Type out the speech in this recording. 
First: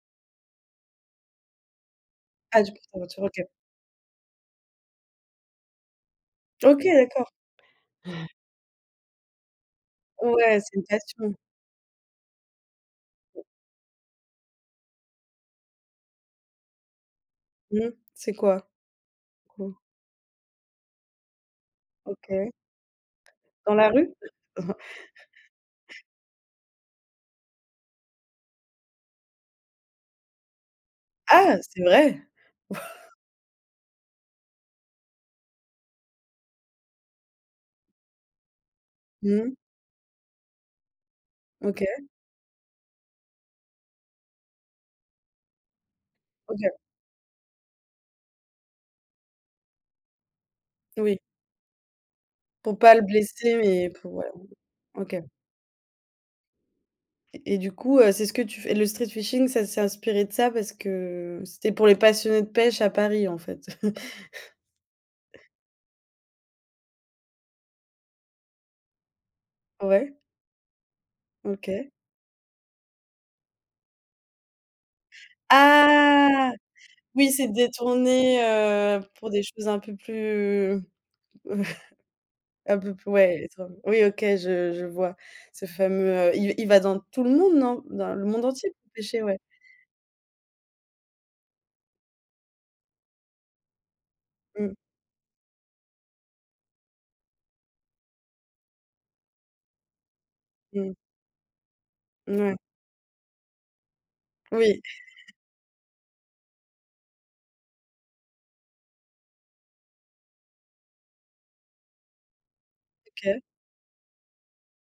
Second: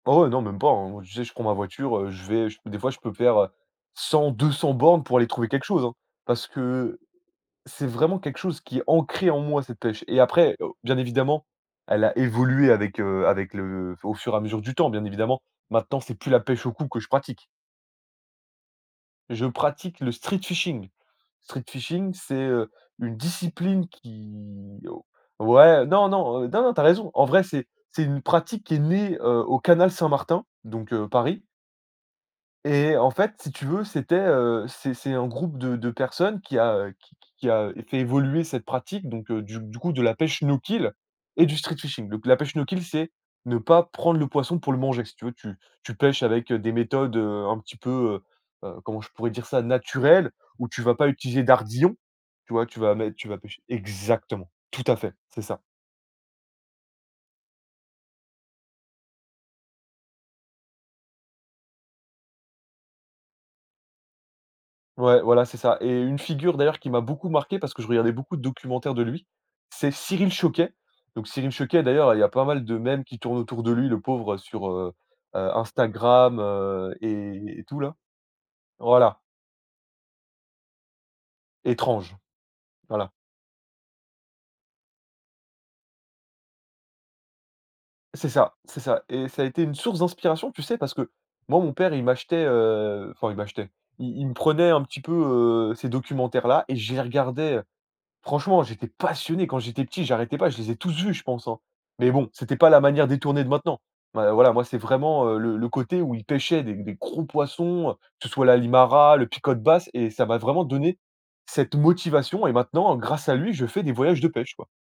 Oh, ouais, non, même pas, hein. Tu sais, je prends ma voiture, heu, je vais Ah, des fois, je peux [unintelligible] faire, OK. heu, 100-200 bornes pour aller trouver quelque chose, hein. Parce OK, que d'accord. c'est vraiment quelque chose qui est ancré en moi, cette pêche et après, Ouais, heu, c'est une bien passion. évidemment, elle a évolué avec heu, avec le au fur et à mesure du temps, bien évidemment. Maintenant c'est plus la pêche au coup que je pratique. Mmh, c'est quoi? Je Co pratique le street-fishing. Street-fishing, c'est, OK. heu, une Dans discipline la rue? qui oh ouais, non, non, heu, non, non, tu as raison. En vrai, c'est c'est une pratique qui est née, heu, au canal Saint-Martin, donc heu, Paris Ah, c'est vrai! et en fait, si tu veux, c'était, heu, c'est c'est un groupe de de personnes qui a qui qui qui a fait évoluer cette pratique donc heu, Mmh. du du coup, de la pêche no kill et du OK. street-fishing. Donc la pêche no kill, c'est ne pas prendre le poisson pour le manger. Si tu veux, tu tu pêches avec, heu, OK. des méthodes, heu, un petit peu, heu heu, comment je pourrais dire ça, naturelles où tu vas pas Oui. utiliser d'ardillons, tu vois? Pour Tu pas vas le mettre tu vas blesser, pêcher mais pour Exactement, [unintelligible] tout à fait, OK. c'est ça. Et et du coup, heu, c'est ce que tu f le street-fishing, ça s'est inspiré de ça parce que c'était pour les passionnés de pêche à Paris, en fait? Ouais, voilà, c'est ça et une figure, d'ailleurs, qui m'a beaucoup marqué parce que je regardais beaucoup de documentaires de lui, c'est Ouais. Cyril Chauquet. Donc Cyril Chauquet, OK. d'ailleurs, heu, il y a pas mal de mèmes qui tournent autour de lui, le pauvre, heu, sur, heu heu, Instagram, Ah, heu, oui, c'est et et tout, là. détourné, heu, Voilà. pour des choses un peu plus, Étrange, un peu plus, voilà. ouais, étran oui OK, je je vois. Ce fameux, heu, i il va dans tout le monde, non? Dans le C'est monde ça, entier c'est pour ça pêcher? et Ouais. ça a été une source d'inspiration, tu sais? Parce que moi, mon père, il m'achetait, heu, enfin il m'achetait, i il me prenait Mmh. un petit peu, heu, ces documentaires-là et je les regardais. Heu, franchement, j'étais passionné quand j'étais petit, j'arrêtais pas. Je les ai tous Mmh. vus, je pense, hein. Mais bon, Ouais. c'était pas la manière détournée de maintenant. Ouais, voilà, moi, c'est Oui. vraiment, heu, le le côté où il pêchait des des gros poissons, heu, que ce soit la limara, le picote basse et ça m'a vraiment donné cette motivation et maintenant, heu, grâce à OK. lui, je fais des voyages de pêche, quoi.